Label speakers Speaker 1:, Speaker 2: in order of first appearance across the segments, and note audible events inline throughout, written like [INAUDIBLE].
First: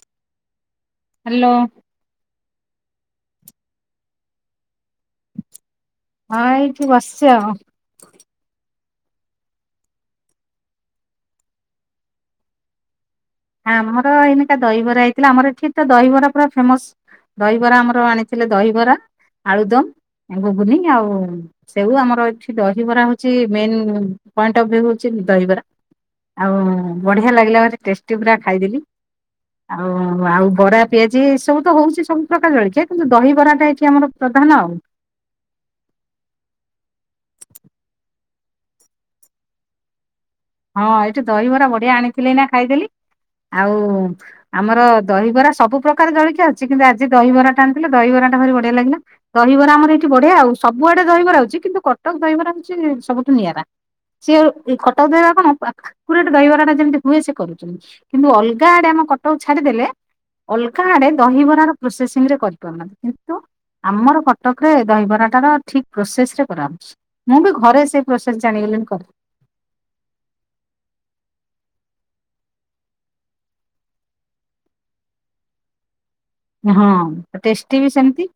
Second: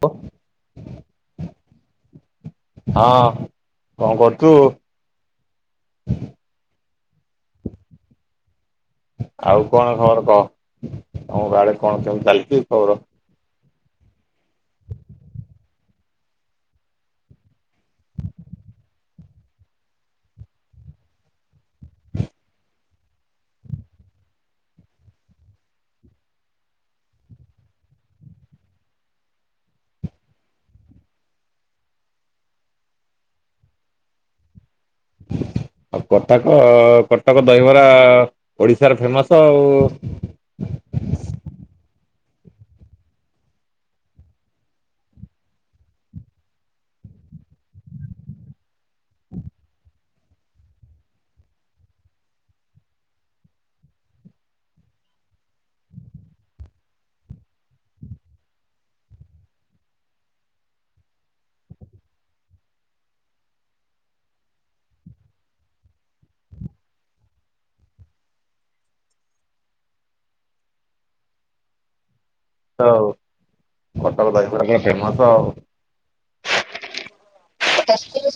Speaker 1: ବ
Speaker 2: ହ୍ୟାଲୋ।
Speaker 1: ହଁ କଣ କରୁଛୁ?
Speaker 2: ହଁ ଏଇଠି ବସିଛି ଆଉ।
Speaker 1: ଆଉ କଣ ଖବର କହ ତମ ଆଡେ କଣ କେମତି ଚାଲିଛି ଖବର?
Speaker 2: ଆମର ଏଇନିକା ଦହିବରା ହେଇଥିଲା ଆମର ଏଠି ତ ଦହିବରା ପୁରା ଫେମସ। ଦହିବରା ଆମର ଆଣିଥିଲେ ଦହିବରା ଆଳୁଦମ ଘୁଗୁନି ଆଉ ସେଉ ଆମର ଏଠି ଦହିବରା ହଉଛି ମେନ ପଏଣ୍ଟ ଅଫ ଭିୟୁ ହଉଛି ଦହିବରା ଆଉ ବଢ଼ିଆ ଲାଗିଲା ମାନେ ଟେଷ୍ଟି ପୁରା ଖାଇଦେଲି। ଆଉ ଆଉ ବରା ପିଆଜି ଏ ସବୁ ତ ହଉଛି ସବୁ ପ୍ରକାର ଜଳଖିଆ କିନ୍ତୁ ଦହିବରା ଟା ଏଠି ଆମର। ପ୍ରଧାନ ଆଉ।
Speaker 1: ଆଉ କଟକ କଟକ ଦହିବରା ଓଡିଶାର ଫେମସ ଆଉ।
Speaker 2: ହଁ ଏଇଠି ଦହିବରା ବଢିଆ ଆଣିଥିଲି ଏଇନା ଖାଇଦେଲି ଆଉ। ଆମର ଦହିବରା ସବୁ ପ୍ରକାର ଜଳଖିଆ ଅଛି କିନ୍ତୁ ଆଜି ଦହିବରା ଟା ଆଣିଥିଲେ ଦହିବରା ଟା ଭାରି ବଢିଆ ଲାଗିଲା। ଦହିବରା ଆମର ଏଇଠି ବଢିଆ ଆଉ ସବୁଆଡେ ଦହିବରା ଆଉଛି କିନ୍ତୁ କଟକ ଦହିବରା ହଉଛି ସବୁଠୁ ନିଆରା। ସିଏ କଟକ ଦହିବରା କଣ ଆକୁରେଟ ଦହିବରା ଟା ଯେମିତି ହୁଏ ସିଏ କରୁଛନ୍ତି କିନ୍ତୁ ଅଲଗା ଆଡେ ଆମ କଟକ ଛାଡିଦେଲେ ଅଲଗା ଆଡେ ଦହିବରା ପ୍ରୋସେସିଂରେ କରିପାରୁନାହାନ୍ତି କିନ୍ତୁ ଆମର କଟକରେ ଦହିବରା ଟା ର ଠିକ ପ୍ରୋସେସରେ କରାଯାଉଛି ମୁଁ ବି ଘରେ ସେଇ ପ୍ରୋସେସ ଜାଣିଗଲିଣି କରେ
Speaker 1: କଟକ ଦହିବରା ପୁରା ଫେମସ ଆଉ
Speaker 2: ହଁ ଟେଷ୍ଟି
Speaker 1: ହୁଁ
Speaker 2: ବି ସେମିତି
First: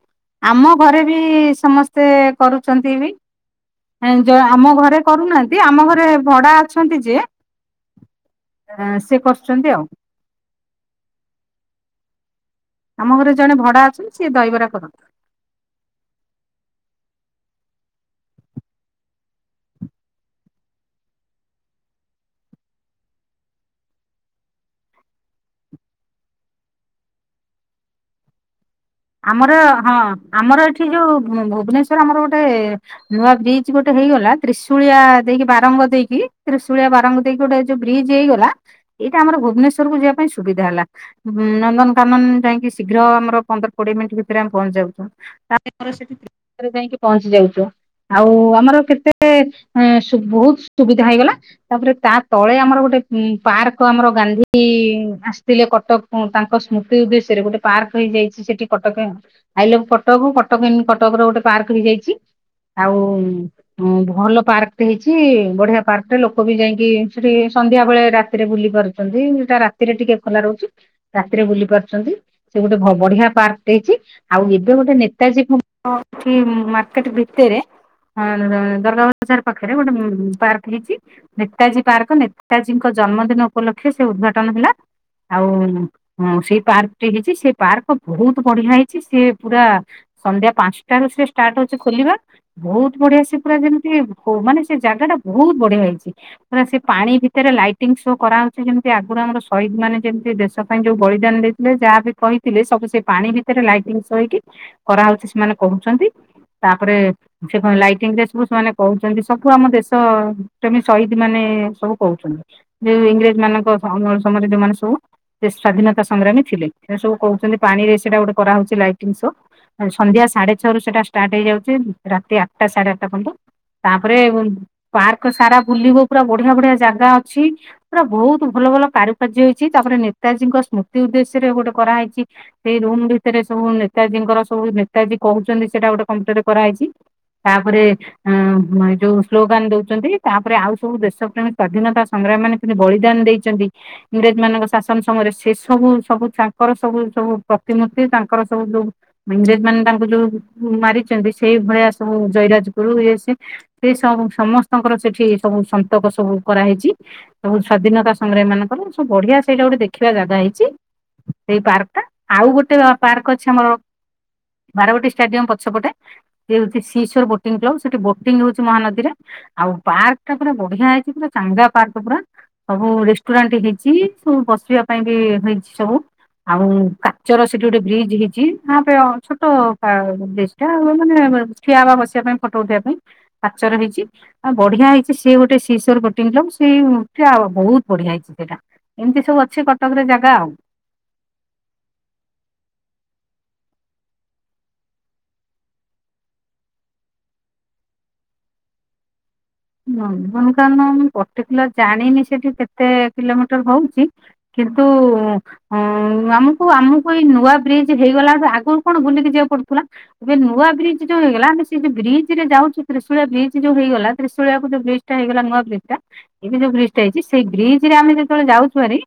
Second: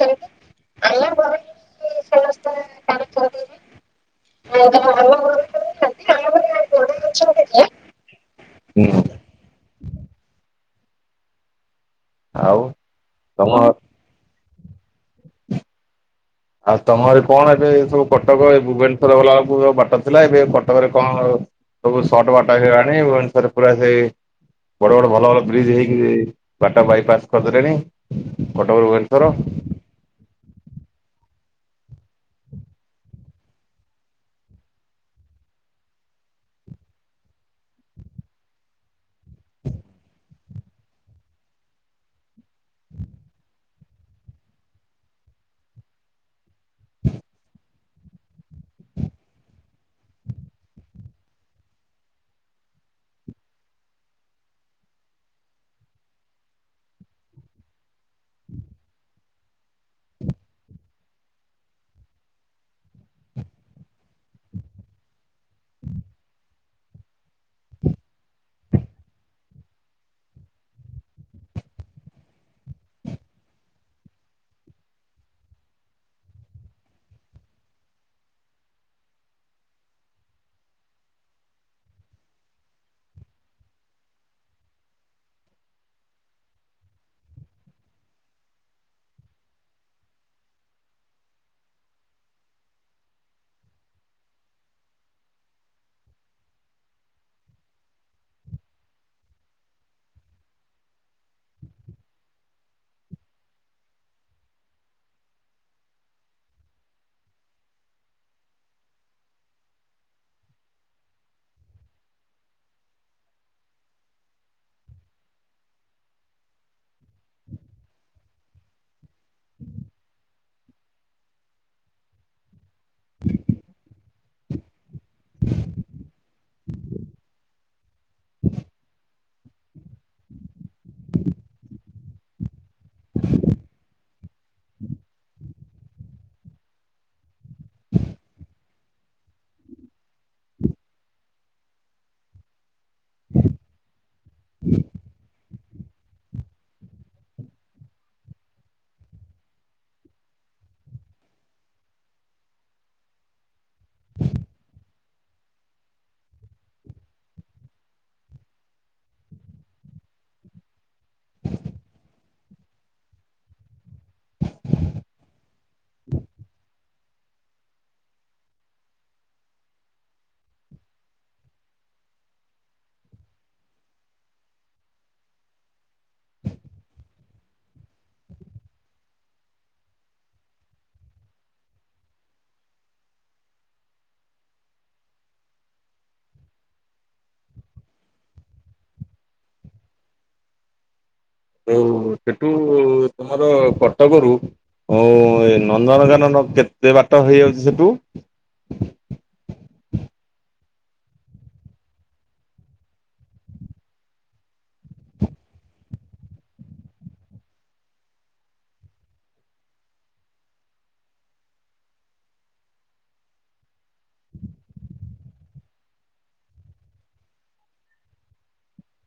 Speaker 2: ଆମ ଘରେ ବି ସମସ୍ତେ କରୁଛନ୍ତି ବି ଆମ ଘରେ କରୁନାହାନ୍ତି ଯଦି ଆମ ଘରେ ଭଡା ଅଛନ୍ତି ଯିଏ ସିଏ କରୁଛନ୍ତି ଆଉ
Speaker 1: ଆଉ
Speaker 2: ଆମ ଘରେ
Speaker 1: ତମ
Speaker 2: ଜଣେ ଭଡା ଅଛନ୍ତି ସିଏ ଦହିବରା କରନ୍ତି।
Speaker 1: ଆଉ ତମର କଣ ଏବେ ସବୁ କଟକ ଏ ଭୁବନେଶ୍ଵର ଗଲା ବେଳକୁ ବାଟ ଥିଲା ଏବେ କଟକରେ କଣ। ସବୁ ସର୍ଟ ବାଟ ହେଇଗଲାଣି ଭୁବନେଶ୍ୱରରେ ପୁରା ସେଇ। ବଡ ବଡ ଭଲ ଭଲ ବ୍ରିଜ୍ ହେଇକି ବାଟ ବାଇପାସ୍ କରିଦେଲେଣି କଟକ ରୁ ଭୁବନେଶ୍ୱର।
Speaker 2: ଆମର ହଁ ଆମର ଏଠି ଯୋଉ ଭୁବନେଶ୍ୱର ଆମର ଗୋଟେ ନୂଆ ବ୍ରିଜ ଗୋଟେ ହେଇଗଲା ତ୍ରିଶୁଳିଆ ଦେଇକି ବାରଙ୍ଗ ଦେଇକି ତ୍ରିଶୁଳିଆ ବାରଙ୍ଗ ଦେଇକି ଗୋଟେ। ଯୋଉ ବ୍ରିଜ୍ ହେଇଗଲା। ଏଇଟା ଆମର ଭୁବନେଶୂରକୁ ଯିବା ପାଇଁ ସୁବିଧା ହେଲା ନନ୍ଦନକାନନ ଯାଇକି ଶୀଘ୍ର ଆମର ପନ୍ଦ କୋଡିଏ ମିନିଟ୍ ଭିତରେ ଆମେ ପହଞ୍ଚି ଯାଉଛୁ ତା ସେଠି ଯାଇକି ପହଞ୍ଚି ଯାଉଛୁ ଆଉ ଆମର କେତେ ସୁ ବହୁତ ସୁବିଧା ହେଇଗଲା ତାପରେ ତା ତଳେ ଆମର ଗୋଟେ ଉଁ ପାର୍କ ଆମର ଗାନ୍ଧୀ ଆସିଥିଲେ କଟକ। ହୁଁ ତାଙ୍କ ସ୍ମୃତି ଉଦ୍ଦେଶ୍ୟରେ ଗୋଟେ ପାର୍କ ହେଇଯାଇଛି ସେଠି। କଟକ ଆଇଲେ କଟକ କୁ କଟକ କଟକରେ ଗୋଟେ ପାର୍କ ହେଇଯାଇଛି ଆଉ। ଉଁ ଭଲ ପାର୍କଟେ ହେଇଛି ବଢିଆ ପାର୍କଟେ ଲୋକ ବି ଯାଇକି ସେଠି ସନ୍ଧ୍ୟା ବେଳେ ରାତିରେ ବୁଲି ପାରୁଛି ସେଇଟା ରାତିରେ ଟିକେ ଖୋଲା ରହୁଛି ରାତିରେ ବୁଲି ପାରୁଛନ୍ତି ସେ ଗୋଟେ ବଢିଆ ପାର୍କ ହେଇଛି ଆଉ ଏବେ ଗୋଟେ ନେତାଜୀ କୁମ୍ବ ମାର୍କଟେ ଭିତରେ ହଁ ଦରଗଜାର ପାଖରେ ଗୋଟେ ପାର୍କ ଉଁ ହେଇଛି ନେତାଜୀ ପାର୍କ ନେତାଜୀଙ୍କ ଜନ୍ମଦିନ ଉପଲକ୍ଷେ ସେ ଉଦ୍ଘାଟନ ହେଲା। ଆଉ ଉଁ ସେଇ ପାର୍କଟି ହେଇଛି ସେ ପାର୍କ ବହୁତ ବଢିଆ ହେଇଛି ସିଏ ପୁରା ସନ୍ଧ୍ୟା ପାଞ୍ଚଟାରୁ ସେ ଷ୍ଟାର୍ଟ ହଉଛି ଖୋଲିବା। ବହୁତ ବଢିଆ ସେ ପୁରା ଯେମିତି ମାନେ ସେ ଜାଗାଟା ବହୁତ ବଢିଆ ହେଇଛି। ପୁରା ସେ ପାଣି ଭିତରେ ଲାଇଟିଂ ସୋ କରାହାଉଛି। ଯେମିତି ଆଗରୁ ଆମର ଶହୀଦ ମାନେ ଯେମିତି ଦେଶ ପାଇଁ ଯୋଉ ବଳିଦାନ ଦେଇ ସେ ଯାହା ବିି କହିଥିଲେ ସବୁ ସେ ପାଣି ଭିତରେ ଲାଇଟିଙ୍ଗ ସୋ ହେଇକି କରାହେଉଛି ସେମାନେ କହୁଛନ୍ତି। ତା ପରେ ସେ କଣ ଲାଇଟିଙ୍ଗ ରେ ସବୁ ସେମାନେ କହୁଛନ୍ତି ସବୁ ଆମ ଦେଶ ପ୍ରେମି ସହିଦ ମାନେ ସବୁ କହୁଛନ୍ତି। ଯୋଉ ଇଂରେଜ ମାନଙ୍କ ସମ ସମ ରେ ଯୋଉମାନେ ସବୁ। ସେ ସ୍ଵାଧୀନତା ସଂଗ୍ରାମୀ ଥିଲେ। ସେ ସବୁ କହୁଛନ୍ତି ପାଣି ରେ ସେଇଟା ଗୋଟେ କରାହଉଛି ଲାଇଟିଙ୍ଗ ସୋ। ସନ୍ଧ୍ୟା ସାଢେ ଛଅ ରୁ ସେଟା ଷ୍ଟାର୍ଟ ହେଇଯାଉଛି ରାତି ଆଟଟା ସାଢେ ଆଟଟା ପର୍ଯ୍ୟନ୍ତ। ତାପରେ ପାର୍କ ସାରା ବୁଲିବୁ ପୁରା ବଢିଆ ବଢିଆ ଜାଗା ଅଛି। ପୁରା ବହୁତ ଭଲ ଭଲ କାରୁକାର୍ଯ୍ୟ ହେଇଛି ତାପରେ ନେତାଜୀଙ୍କ ସ୍ମୃତି ଉଦ୍ଦେଶ୍ୟ ରେ ଗୋଟେ କରାହେଇଛି। ସେଇ ରୁମ ଭିତରେ ସବୁ ନେତାଜୀଙ୍କର ସବୁ ନେତାଜୀ କହୁଛନ୍ତି ସେଇଟା ଗୋଟେ କମତି ଗୋଟେ କରାହେଇଛି। ତାପରେ ଉଁ ଯୋଉ ସ୍ଲୋଗାନ ଦଉଛନ୍ତି। ତାପରେ ଆଉ ସବୁ ଦେଶ ପ୍ରେମୀ ସ୍ଵାଧୀନତା ସଂଗ୍ରାମ ମାନେ ବଳିଦାନ ଦେଇଚନ୍ତି ଇଂରେଜ ମାନଙ୍କ ଶାସନ ସମୟରେ ସେ ସବୁ ସବୁ ତାଙ୍କର ସବୁ ସବୁ ପ୍ରତିମୂର୍ତ୍ତି ତାଙ୍କର ସବୁ ଯୋଉ ଇଂରେଜ ମାନେ ତାଙ୍କୁ ଯୋଉ ମାରିଛନ୍ତି ସେଇଭଳିଆ ସବୁ ଜୟରାଜଗୁରୁ ଇଏ ସିଏ। ସେ ସବୁ ସମସ୍ତଙ୍କର ସେଠି ସବୁ ସନ୍ତକ ସବୁ କରାହେଇଛି। ସବୁ ସ୍ୱାଧୀନତା ସଂଗ୍ରାମି ମାନଙ୍କର ସବୁ ବଢିଆ ସେଇଟା ଗୋଟେ ଦେଖିବା ଜାଗା ହେଇଛି। ଏଇ ପାର୍କ ଟା। ଆଉ ଗୋଟେ ପାର୍କ ଅଛି ଆମର। ବାରବାଟୀ ଷ୍ଟାଡିୟମ ପଛପଟେ। [INAUDIBLE] ସି ସୋର ବୋଟିଂ କ୍ଲବ ସେଠି ବୋଟିଂ ହଉଛି ମହାନଦୀରେ। ଆଉ ପାର୍କ ଟା ପୁରା ବଢିଆ ହେଇଛି ପୁରା ଚାଙ୍ଗା ପାର୍କ ପୁରା। ସବୁ ରେଷ୍ଟୁରାଣ୍ଟ ହେଇଛି ସବୁ ବସିବା ପାଇଁ ବି ହେଇଛି ସବୁ। ଆଉ ଚର ସେଠି ଗୋଟେ ବ୍ରିଜ୍ ହେଇଛି ହଁପେ ଛୋଟ ପା ବ୍ରିଜ ଟା ମାନେ ଏ। ଠିଆ ହବା ବସିବା ପାଇଁ ଫଟୋ ଉଠେଇବା ପାଇଁ ପାଚର ହେଇଛି। ଆଉ ବଢିଆ ହେଇଛି ସେ ଗୋଟେ ଶିଶର ବୋଟିଂଲ ସେଇ ବହୁତ ବଢିଆ ହେଇଛି ସେଇଟା। ଏମତି ସବୁ ଅଛି କଟକରେ ଜାଗା ଆଉ।
Speaker 1: ଆଉ ସେଠୁ ଉ ତମର କଟକରୁ ଅ ଉ ନନ୍ଦନକାନନ କେତେ ବାଟ ହେଇଯାଉଛି ସେଠୁ?
Speaker 2: ନନ୍ଦନକାନନ୍ ମୁଁ ପର୍ଟିକୁଲାର ଜାଣିନି ସେଠି କେତେ କିଲୋମିଟର ହଉଛି। କିନ୍ତୁ ହଁ ଆମକୁ ଆମକୁ ଏଇ ନୂଆ ବ୍ରିଜ ହେଇଗଲା ଆଗରୁ କଣ ବୁଲିକି ଯିବାକୁ ପଡୁଥିଲା। ଏବେ ନୂଆ ବ୍ରିଜ୍ ଯୋଉ ହେଇଗଲା ଆମେ ସେ ଯୋଉ ବ୍ରିଜ ରେ ଯାଉଛୁ ତ୍ରିଶୁଳିଆ ବ୍ରିଜ୍ ଯୋଉ ହେଇଗଲା। ତ୍ରିଶୁଳିଆ କୁ ଯୋଉ ବ୍ରିଜ୍ ଟା ହେଇଗଲା ନୂଆ ବ୍ରିଜ୍ ଟା। ଏବେ ଜଉ ବ୍ରିଜ୍ ଟା ହେଇଚି ସେଇ ବ୍ରିଜ ରେ ଆମେ ଯେତେବେଳେ ଯାଉଛୁ ଭାରି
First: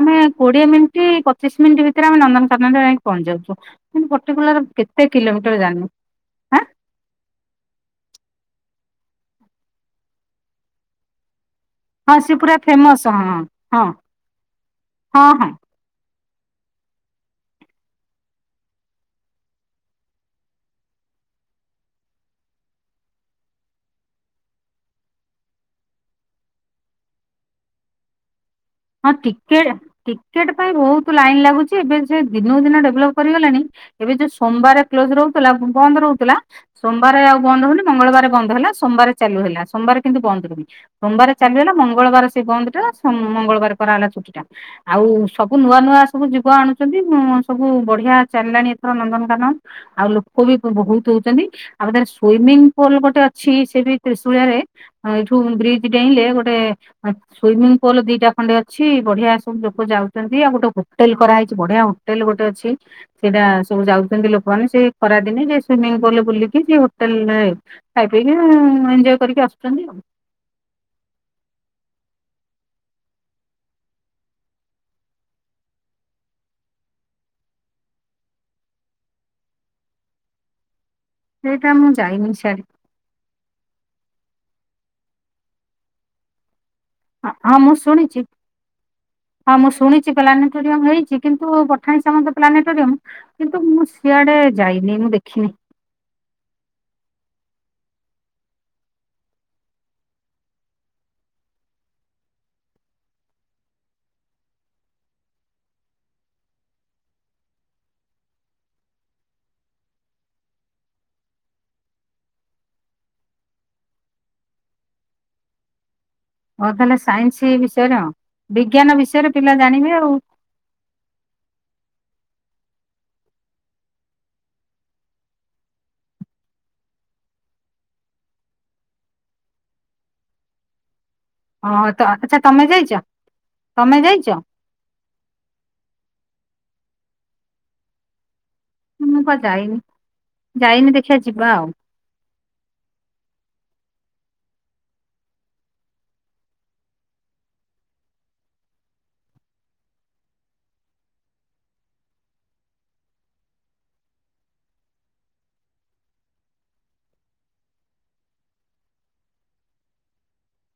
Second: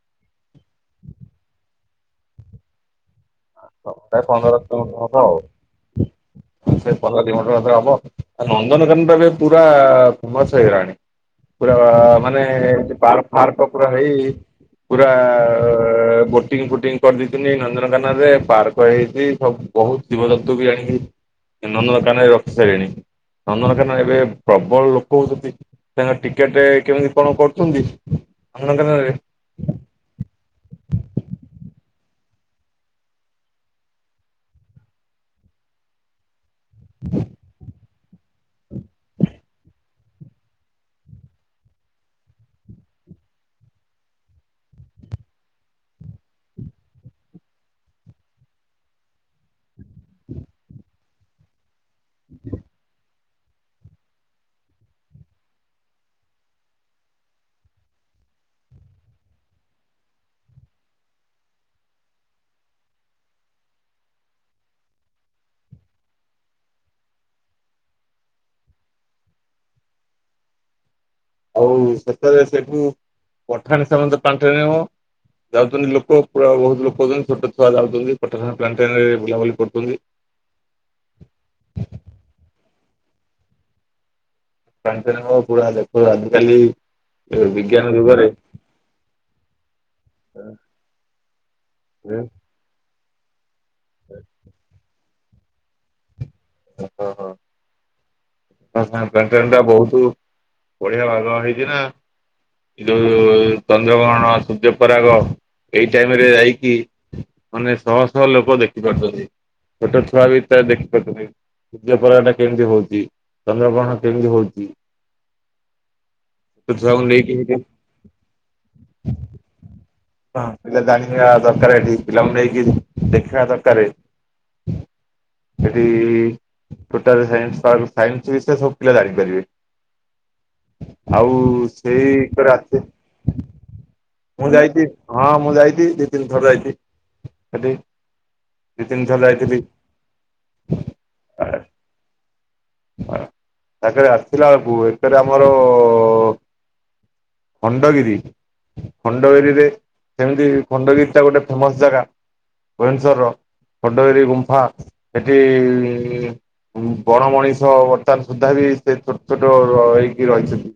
Speaker 2: ଆମେ କୋଡିଏ ମିନିଟ୍ ପଚିଶ ମିନିଟ୍ ଭିତରେ ଆମେ ନନ୍ଦନକାନନ୍ ରେ ଯାଇକି ପହଞ୍ଚି ଯାଉଛୁ। ହୁଁ
Speaker 1: ପ୍ରାୟ ପନ୍ଦର
Speaker 2: ପର୍ଟିକୁଲାର କେତେ କିଲୋମିଟର ଜାଣିନୁ।
Speaker 1: [INAUDIBLE] ନନ୍ଦନକାନୀଟା ଏ ପୁରା ଫେମସ ହେଇ ଗଲାଣି। ପୁରା
Speaker 2: ହଁ ସେ
Speaker 1: ମାନେ
Speaker 2: ପୁରା ଫେମସ ହଁ
Speaker 1: ପାର୍କ ଫାର୍କ
Speaker 2: ହଁ
Speaker 1: ପୁରା ହେଇ ପୁରା
Speaker 2: ହଁ ହଁ ହଁ
Speaker 1: ଆ ବୋଟିଂ ଫୋଟିଂ କରିଦେଇଛନ୍ତି ନନ୍ଦନକାନନ୍ ରେ। ପାର୍କ ହେଇଛି। ବହୁତ ଜୀବଜନ୍ତୁ ବି ଆଣିକି ନନ୍ଦନକାନନ ରେ ରଖି ସାରିଲେନି। ନନ୍ଦନକାନନ ରେ ଏବେ ପ୍ରବଳ ଲୋକ ହଉଛନ୍ତି। ତାର ଟିକେଟ କେମିତି କଣ କରୁଛନ୍ତି?
Speaker 2: ହଁ
Speaker 1: ନନ୍ଦନକାନନରେ
Speaker 2: ଟିକେ ଟିକେଟ ପାଇଁ ବହୁତ ଲାଇନ୍ ଲାଗୁଛି ଏବେ ସେ ଦିନକୁ ଦିନ ଡେଭଲପ୍ କରିଗଲାଣି। ଏବେ ଯୋଉ ସୋମବାର କ୍ଲୋଜ ରହୁଥିଲା ବନ୍ଦ ରହୁଥିଲା। ସୋମବାର ଆଉ ବନ୍ଦ ହଉନି ମଙ୍ଗଳବାର ବନ୍ଦ ହେଲା ସୋମବାର ଚାଲୁ ହେଲା ସୋମବାର କିନ୍ତୁ ବନ୍ଦ ରହୁନି। ସୋମବାର ଚାଲିଗଲା ମଙ୍ଗଳବାର ସେ ବନ୍ଦ ଟା ସୋମ ମଙ୍ଗଳବାର କରାହେଲା ଛୁଟି ଟା। ଆଉ ସବୁ ନୂଆ ନୂଆ ସବୁ ଯୁବ ଆଣୁଛନ୍ତି। ସବୁ ବଢିଆ ଚାଲିଲାଣି ଏଥର ନନ୍ଦନକାନନ। ଆଉ ଲୋକ ବି ବ ବୋ ବୋହୁତ ହଉଛନ୍ତି। ଆଉ ସେଟା ସୁଇମିଙ୍ଗ ପୁଲ ଗୋଟେ ଅଛି ସେ ବି ତ୍ରିଶୁଳିଆରେ ଏଇଠୁ ବ୍ରିଜ ଡେଇଁଲେ ଗୋଟେ ସୁଇମିଙ୍ଗ ପୋଲ ଦିଟା ଖଣ୍ଡେ ଅଛି ବଢିଆ ସବୁ ଲୋକ ଯାଉଛନ୍ତି। ଆଉ ଗୋଟେ ହୋଟେଲ କରାହେଇଛି। ବଢିଆ ହୋଟେଲ ଗୋଟେ ଅଛି। ସେଟା ସବୁ ଯାଉଛନ୍ତି ଲୋକମାନେ ସେ ଖରାଦିନେ ଯେ ସୁଇମିଙ୍ଗ ପୋଲ୍ ରେ ବୁଲିକି ସେ ହୋଟେଲରେ ଖାଇ ପଇକି ଏଞ୍ଜୟ କରିକି ଆସୁଚନ୍ତି ଆଉ।
Speaker 1: ଆଉ ଶେଷରେ ସେଠୁ ପଠାଣି ସାମନ୍ତ ପ୍ଲାଣ୍ଟେନ୍ ନେବ ଯାଉଛନ୍ତି ଲୋକ ପୁରା ବୋହୁତ ଲୋକ ହେଉଛନ୍ତି। ଛୋଟ ଛୁଆ ଯାଉଛନ୍ତି ପଠାଣି ସାମନ୍ତ ପ୍ପ୍ଲାଣ୍ଟେନରେ ବୁଲାବୁଲି କରୁଚନ୍ତି।
Speaker 2: ସେଇଟା ମୁଁ ଯାଇନି ସିଆଡେ।
Speaker 1: ପ୍ଲାଣ୍ଟେନର ପୁରା ଦେଖ ଆଜିକାଲି
Speaker 2: ହଁ ହଁ ମୁଁ
Speaker 1: ବିଜ୍ଞାନ
Speaker 2: ଶୁଣିଚି।
Speaker 1: ଯୁଗରେ
Speaker 2: ହଁ ମୁଁ ଶୁଣିଚି ପ୍ଲାନେଟୋରିୟମ ହେଇଛି। କିନ୍ତୁ ପଠାଣି ସାମନ୍ତ ପ୍ଲାନେଟୋରିୟମ୍। କିନ୍ତୁ ମୁଁ ସିଆଡେ ଯାଇନି ମୁଁ ଦେଖିନି।
Speaker 1: ଓହୋ ହଁ। ପ୍ଲାଣ୍ଟେନ୍ ଟା ବୋହୁତ ବଢିଆ ବାଗ ହେଇଛି ନା। ଯୋଉ ଚନ୍ଦ୍ରଗ୍ରହଣ ସୂର୍ଯ୍ୟପରାଗ ଏଇ ଟାଇମ୍ ରେ ଯାଇକି ମାନେ ଶହ ଶହ ଲୋକ ଦେଖିପାରୁଛନ୍ତି। ଛୋଟ ଛୁଆ ବି ତ ଦେଖିପାରୁଛନ୍ତି। ସୂର୍ଯ୍ୟପରାଗଟା କେମିତି ହଉଚି ଚନ୍ଦ୍ରଗ୍ରହଣ କେମିତି ହଉଚି।
Speaker 2: ହଉ ତାଲେ ସାଇନ୍ସ ବିଷୟରେ ହଁ ବିଜ୍ଞାନ ବିଷୟରେ ପିଲା ଜାଣିବେ ଆଉ।
Speaker 1: ହଁ ପିଲା ଜାଣିବା ଦରକାର ଏଠି ପିଲାଙ୍କୁ ନେଇକି ଦେଖିବା ଦରକାରେ। ସେଠି ଟୋଟାଲ ସାଇନ୍ସ ପାର୍କ ସାଇନ୍ସ ବିଷୟରେ ସବୁ ପିଲା ଜାଣିପାରିବେ। ଆଉ
Speaker 2: ହଁ ତ
Speaker 1: ସେଇ
Speaker 2: ଆଚ୍ଛା
Speaker 1: [UNINTELLIGIBLE]
Speaker 2: ତମେ
Speaker 1: ଆସେ
Speaker 2: ଯାଇଛ ତମେ ଯାଇଛ
Speaker 1: ମୁଁ ଯାଇଚି। ହଁ ମୁଁ ଯାଇଚି ଦୁଇ ତିନି ଥର ଯାଇଚି ସେଠି। ଦି ତିନିଥର
Speaker 2: ମୁଁ ବା
Speaker 1: ଯାଇଥିଲି
Speaker 2: ଯାଇନି, ଯାଇନି ଦେଖିଆ ଯିବା ଆଉ।
Speaker 1: ହଁ ତାକରେ ଆସିଲା ବେଳକୁ ଏଥିରେ ଆମର ଖଣ୍ଡଗିରି। ଖଣ୍ଡଗିରିରେ କେମିତି ଖଣ୍ଡଗିରିଟା ଗୋଟେ ଫେମସ୍ ଜାଗା ଭୁବନେଶ୍ୱରର। ଖଣ୍ଡଗିରି ଗୁମ୍ଫା ସେଠି ବଣମଣିଷ ବର୍ତ୍ତମାନ ସୁଦ୍ଧା ବି ସେ ଛୋଟ ଛୋଟ ହେଇକି ରହିଛନ୍ତି।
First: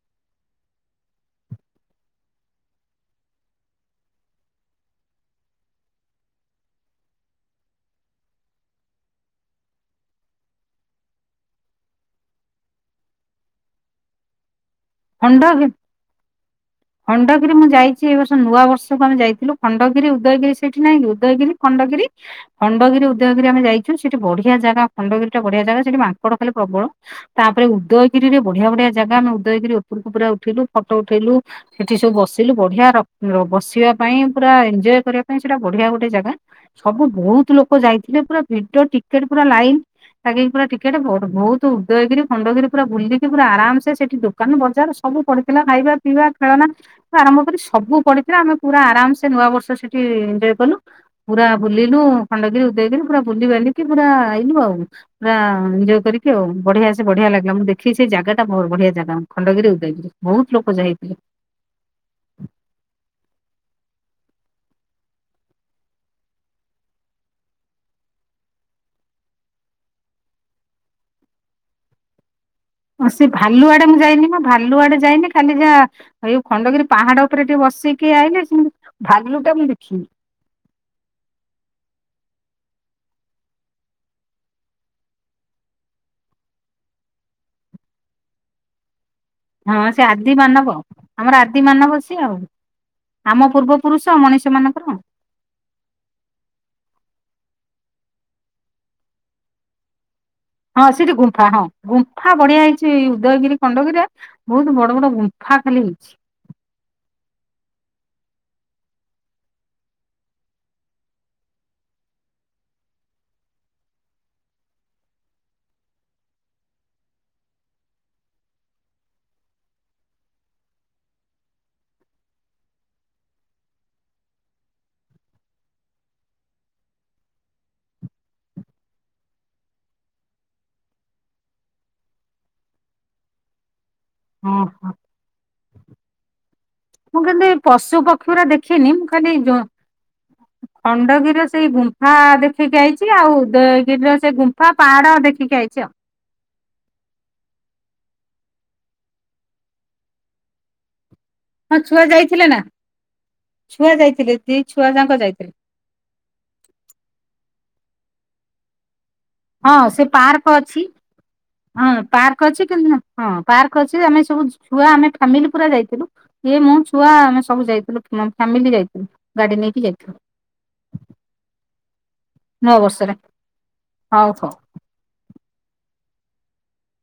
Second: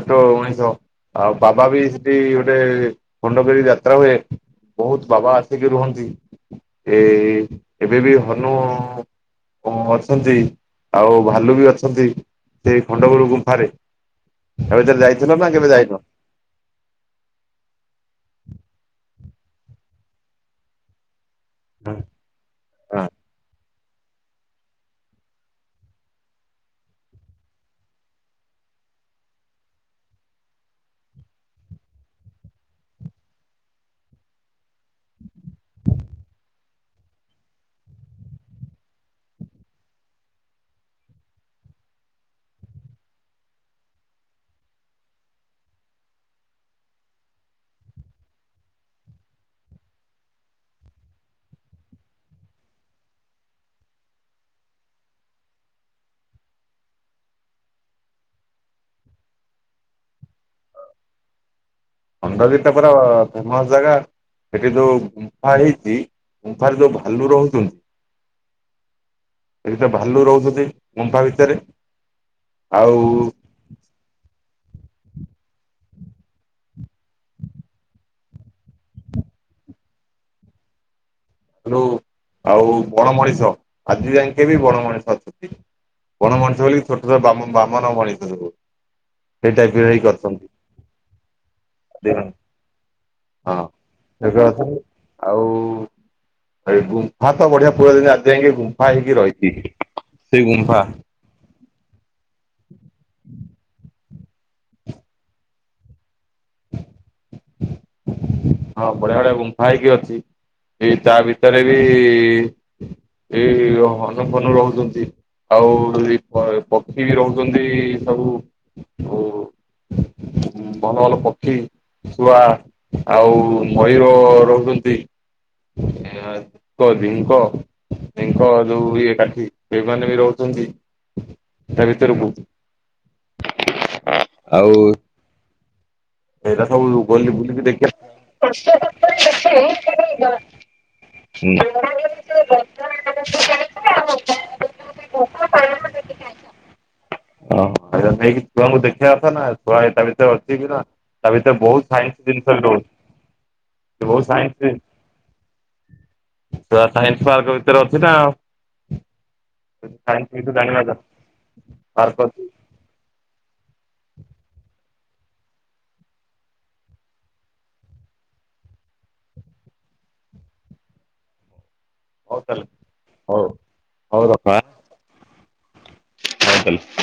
Speaker 1: ଛୋଟ ମଣିଷ ଆଉ ବାବା ବି ସେଠି ଗୋଟେ ଖଣ୍ଡଗିରି ଯାତ୍ରା ହୁଏ। ବୋହୁତ୍ ବାବା ଆସିକି ରୁହନ୍ତି। ଏ ଏବେ ବି ହନୁ ଅ ଅଛନ୍ତି। ଆଉ ଭାଲୁ ବି ଅଛନ୍ତି ସେଇ ଖଣ୍ଡଗୁରୁ ଗୁମ୍ଫାରେ। ଏ ଭିତରେ ଯାଇଥିଲ ନା
Speaker 2: ଷଣ୍ଢ
Speaker 1: କେବେ ଯାଇନ?
Speaker 2: ଖଣ୍ଡଗିରି ମୁଁ ଯାଇଛି ଏ ବର୍ଷ ନୂଆ ବର୍ଷକୁ ଆମେ ଯାଇଥିଲୁ। ଖଣ୍ଡଗିରି, ଉଦୟଗିରି ସେଠି ନାହିଁ କି ଉଦୟଗିରି ଖଣ୍ଡଗିରି
Speaker 1: ହଁ
Speaker 2: ଖଣ୍ଡଗିରି ଉଦୟଗିରି ଆମେ ଯାଇ ଛୁ ସେଠି ବଢିଆ ଜାଗା ଖଣ୍ଡଗିରି ଟା ବଢିଆ ଜାଗା ସେଠି ମାଙ୍କଡ ଖାଲି ପ୍ରବଳ। ତାପରେ ଉଦୟଗିରିରେ ବଢିଆ ବଢିଆ ଜାଗା ଆମେ ଉଦୟଗିରି ଉପରକୁ ପୁରା ଉଠିଲୁ। ଫଟୋ ଉଠେଇଲୁ ସେଠି ସବୁ ବସିଲୁ ବଢିଆ ର ବସିବା ପାଇଁ ପୁରା ଏଞ୍ଜୟ୍ କରିବା ପାଇଁ ସେଟା ବଢିଆ ଗୋଟେ ଜାଗା। ସବୁ ବୋହୁତ୍ ଲୋକ ଯାଇଥିଲେ। ପୁରା ଭିଡ ଟିକେଟ୍ ପୁରା ଲାଇନ୍। ଲାଗିକି ପୁରା ଟିକେଟେ ବୋହୁତ ଉଦୟଗିରି ଖଣ୍ଡଗିରି ପୁରା ବୁଲିକି ପୁରା ଆରାମସେ ସେଠି ଦୋକାନ ବଜା ଯାର ସବୁ ପଡିଥିଲା ଖାଇବା ପିଇବା ଖେଳନା ଠୁ ଆରମ୍ଭ କରି ସବୁ ପଡିଥିଲା ଆମେ ପୁରା ଆରାମସେ ନୂଆ ବର୍ଷ ସେଠି ଏଞ୍ଜୟ୍ କଲୁ। ପୁରା ବୁଲିଲୁ ଖଣ୍ଡଗିରି ଉଦୟଗିରି ପୁରା ବୁଲି ବାଲିକି ପୁରା ଆଇଲୁ ଆଉ। ପୁରା ଏଞ୍ଜୟ୍ କରିକି ଆଉ ବଢିଆ ସେ ବଢିଆ ଲାଗିଲା ମୁଁ ଦେଖିଲି ସେ ଜାଗାଟା ଭ ବଢିଆ ଜାଗା। ଖଣ୍ଡଗିରି ଉଦୟଗିରି ବହୁତ୍ ଲୋକ ଯାଇଥିଲେ।
Speaker 1: ଖଣ୍ଡଗିରିଟା ପୁରା ଫେମସ୍ ଜାଗା। ସେଠି ଯୋଉ ଗୁମ୍ଫା ହେଇଛି ଗୁମ୍ଫାରେ ଯୋଉ ଭାଲୁ ରହୁଚନ୍ତି ସେଠି ତ ଭାଲୁ ରହୁଛନ୍ତି ଗୁମ୍ଫା ଭିତେରେ।
Speaker 2: ସେ ଭାଲୁ ଆଡେ ମୁଁ ଯାଇନି ନା ଭାଲୁ ଆଡେ ଯାଇନି ଖାଲି ଯାହା ଆଉ ଏଉ ଖଣ୍ଡଗିରି ପାହାଡ ଉପରେ ଟିକେ ବସିକି ଆଇଲି, ସେମିତି ଭାଲୁ ଟା ମୁଁ ଦେଖିନି।
Speaker 1: ହାଲୁ ଆଉ ବଣ ମଣିଷ ଆଜି ଜାଙ୍କେ ବି ବଣ ମଣିଷ ଅଛନ୍ତି। ବଣ ମଣିଷ ବୋଲି ଛୋଟ-ଛୋଟ ବାମନ ମଣିଷ ସବୁ। ସେଇ ଟାଇପ୍
Speaker 2: ହଁ
Speaker 1: ର
Speaker 2: ସେ
Speaker 1: ହେଇକି
Speaker 2: ଆଦି
Speaker 1: ଅଛନ୍ତି।
Speaker 2: ମବ ଆମର ଆଦି ମାନବ ସିଏ ଆଉ। ଆମ
Speaker 1: ହଁ
Speaker 2: ପୂର୍ବ ପୁରୁଷ
Speaker 1: ସେଗୁରା
Speaker 2: ମଣିଷ
Speaker 1: ଅଛନ୍ତି
Speaker 2: ମାନଙ୍କର
Speaker 1: ଆଉ ଗୁମ୍ଫା ତ ବଢିଆ ପୁରା ଦିନ ଆଜି ଯାଇକି ଗୁମ୍ଫା ହେଇକି ରହିଛି। ସେଇ ଗୁମ୍ଫା
Speaker 2: ହଁ ସେଠି ଗୁମ୍ଫା ହଁ। ଗୁମ୍ଫା ବଢିଆ ହେଇଛି ଉଦୟଗିରି ଖଣ୍ଡଗିରିରେ ବହୁତ ବଡ ବଡ ଗୁମ୍ଫା ଖାଲି ହେଇଛି।
Speaker 1: ହଁ ବଢିଆ ବଢଆ ଗୁମ୍ଫା ହେଇକି ଅଛି ଏଇ ତା ଭିତରେ ବି ଏଇ ହନୁ ଫନୁ ରହୁଛନ୍ତି। ଆଉ ପକ୍ଷୀ ବି ରହୁଛନ୍ତି ସବୁ ଆ ଭଲ ଭଲ ପକ୍ଷୀ ଛୁଆ ଆଉ ମୟୂର ରହୁଛନ୍ତି। ିଙ୍କ ଢିଙ୍କ ଯୋଉ ଇଏ କାଠି ସେଇମାନେେ ବି ରହୁଛନ୍ତି। ତା ଭିତରେ ବହୁ
Speaker 2: ହଁ ହଁ।
Speaker 1: ସେଇଟା ସବୁ
Speaker 2: ମୁଁ
Speaker 1: ଗଲି
Speaker 2: କିନ୍ତୁ ଏ
Speaker 1: ବୁଲିକି ଦେଖିବା।
Speaker 2: ପଶୁ ପକ୍ଷୀୁର ଦେଖିନି ମୁଁ ଖାଲି ଯୋଉ ଖଣ୍ଡଗିରି ର
Speaker 1: ହୁଁ।
Speaker 2: ସେଇ ଗୁମ୍ଫା ଦେଖିକି ଯାଇଛି ଆଉ ଉଦୟଗିରି ର ସେ ଗୁମ୍ଫା ପାହାଡ ଦେଖିକି ଆଇଛି ଆଉ।
Speaker 1: ଓହୋ ଏଇଟା ନେଇକି ଛୁଆଙ୍କୁ ଦେଖିବା କଥା ନା ଛୁଆ ଏଇଟା ଭିତୟରେ ଅଛି କି ନା ତା ଭିତରେ
Speaker 2: ହଁ
Speaker 1: ବହୁତ
Speaker 2: ଛୁଆ
Speaker 1: ସାଇନ୍ସ
Speaker 2: ଯାଇଥିଲେ
Speaker 1: ଜିନିଷ
Speaker 2: ନା ଛୁଆ
Speaker 1: ରଛି ବହୁତ
Speaker 2: ଯାଇଥିଲେ ଦି
Speaker 1: ସାଇନ୍ସ ଜଷ
Speaker 2: ଛୁଆ ଯାଙ୍କ ଯାଇଥିଲେ
Speaker 1: ସୋ ସାଇନ୍ସ ପାର୍କ ଭିତରେ ଅଛି ନା।
Speaker 2: ହଁ ସେ
Speaker 1: ସାଇନ୍ସ ବିଷୟରେ
Speaker 2: ପାର୍କ
Speaker 1: ଜାଣିବା
Speaker 2: ଅଛି ହଁ ପାର୍କ ଅଛି। ହଁ ପାର୍କ ଅଛି ଆମେ ସବୁ ଛୁଆ ଆମେ ଫାମିଲି ପୁରା ଯାଇଥିଲୁ। ଏ ମୋ ଛୁଆ ଆମେ ସବୁ ଯାଇଥିଲୁ ଫ୍ୟାମିଲି ଯାଇଥିଲୁ ଗାଡି ନେଇକି ଯାଇଥିଲୁ।
Speaker 1: ହଉ ତାଲ
Speaker 2: ନୂଆ ବର୍ଷରେ
Speaker 1: ହଉ
Speaker 2: ହଉ ହଉ।
Speaker 1: ହଉଦପ ହଉ ତାଲ।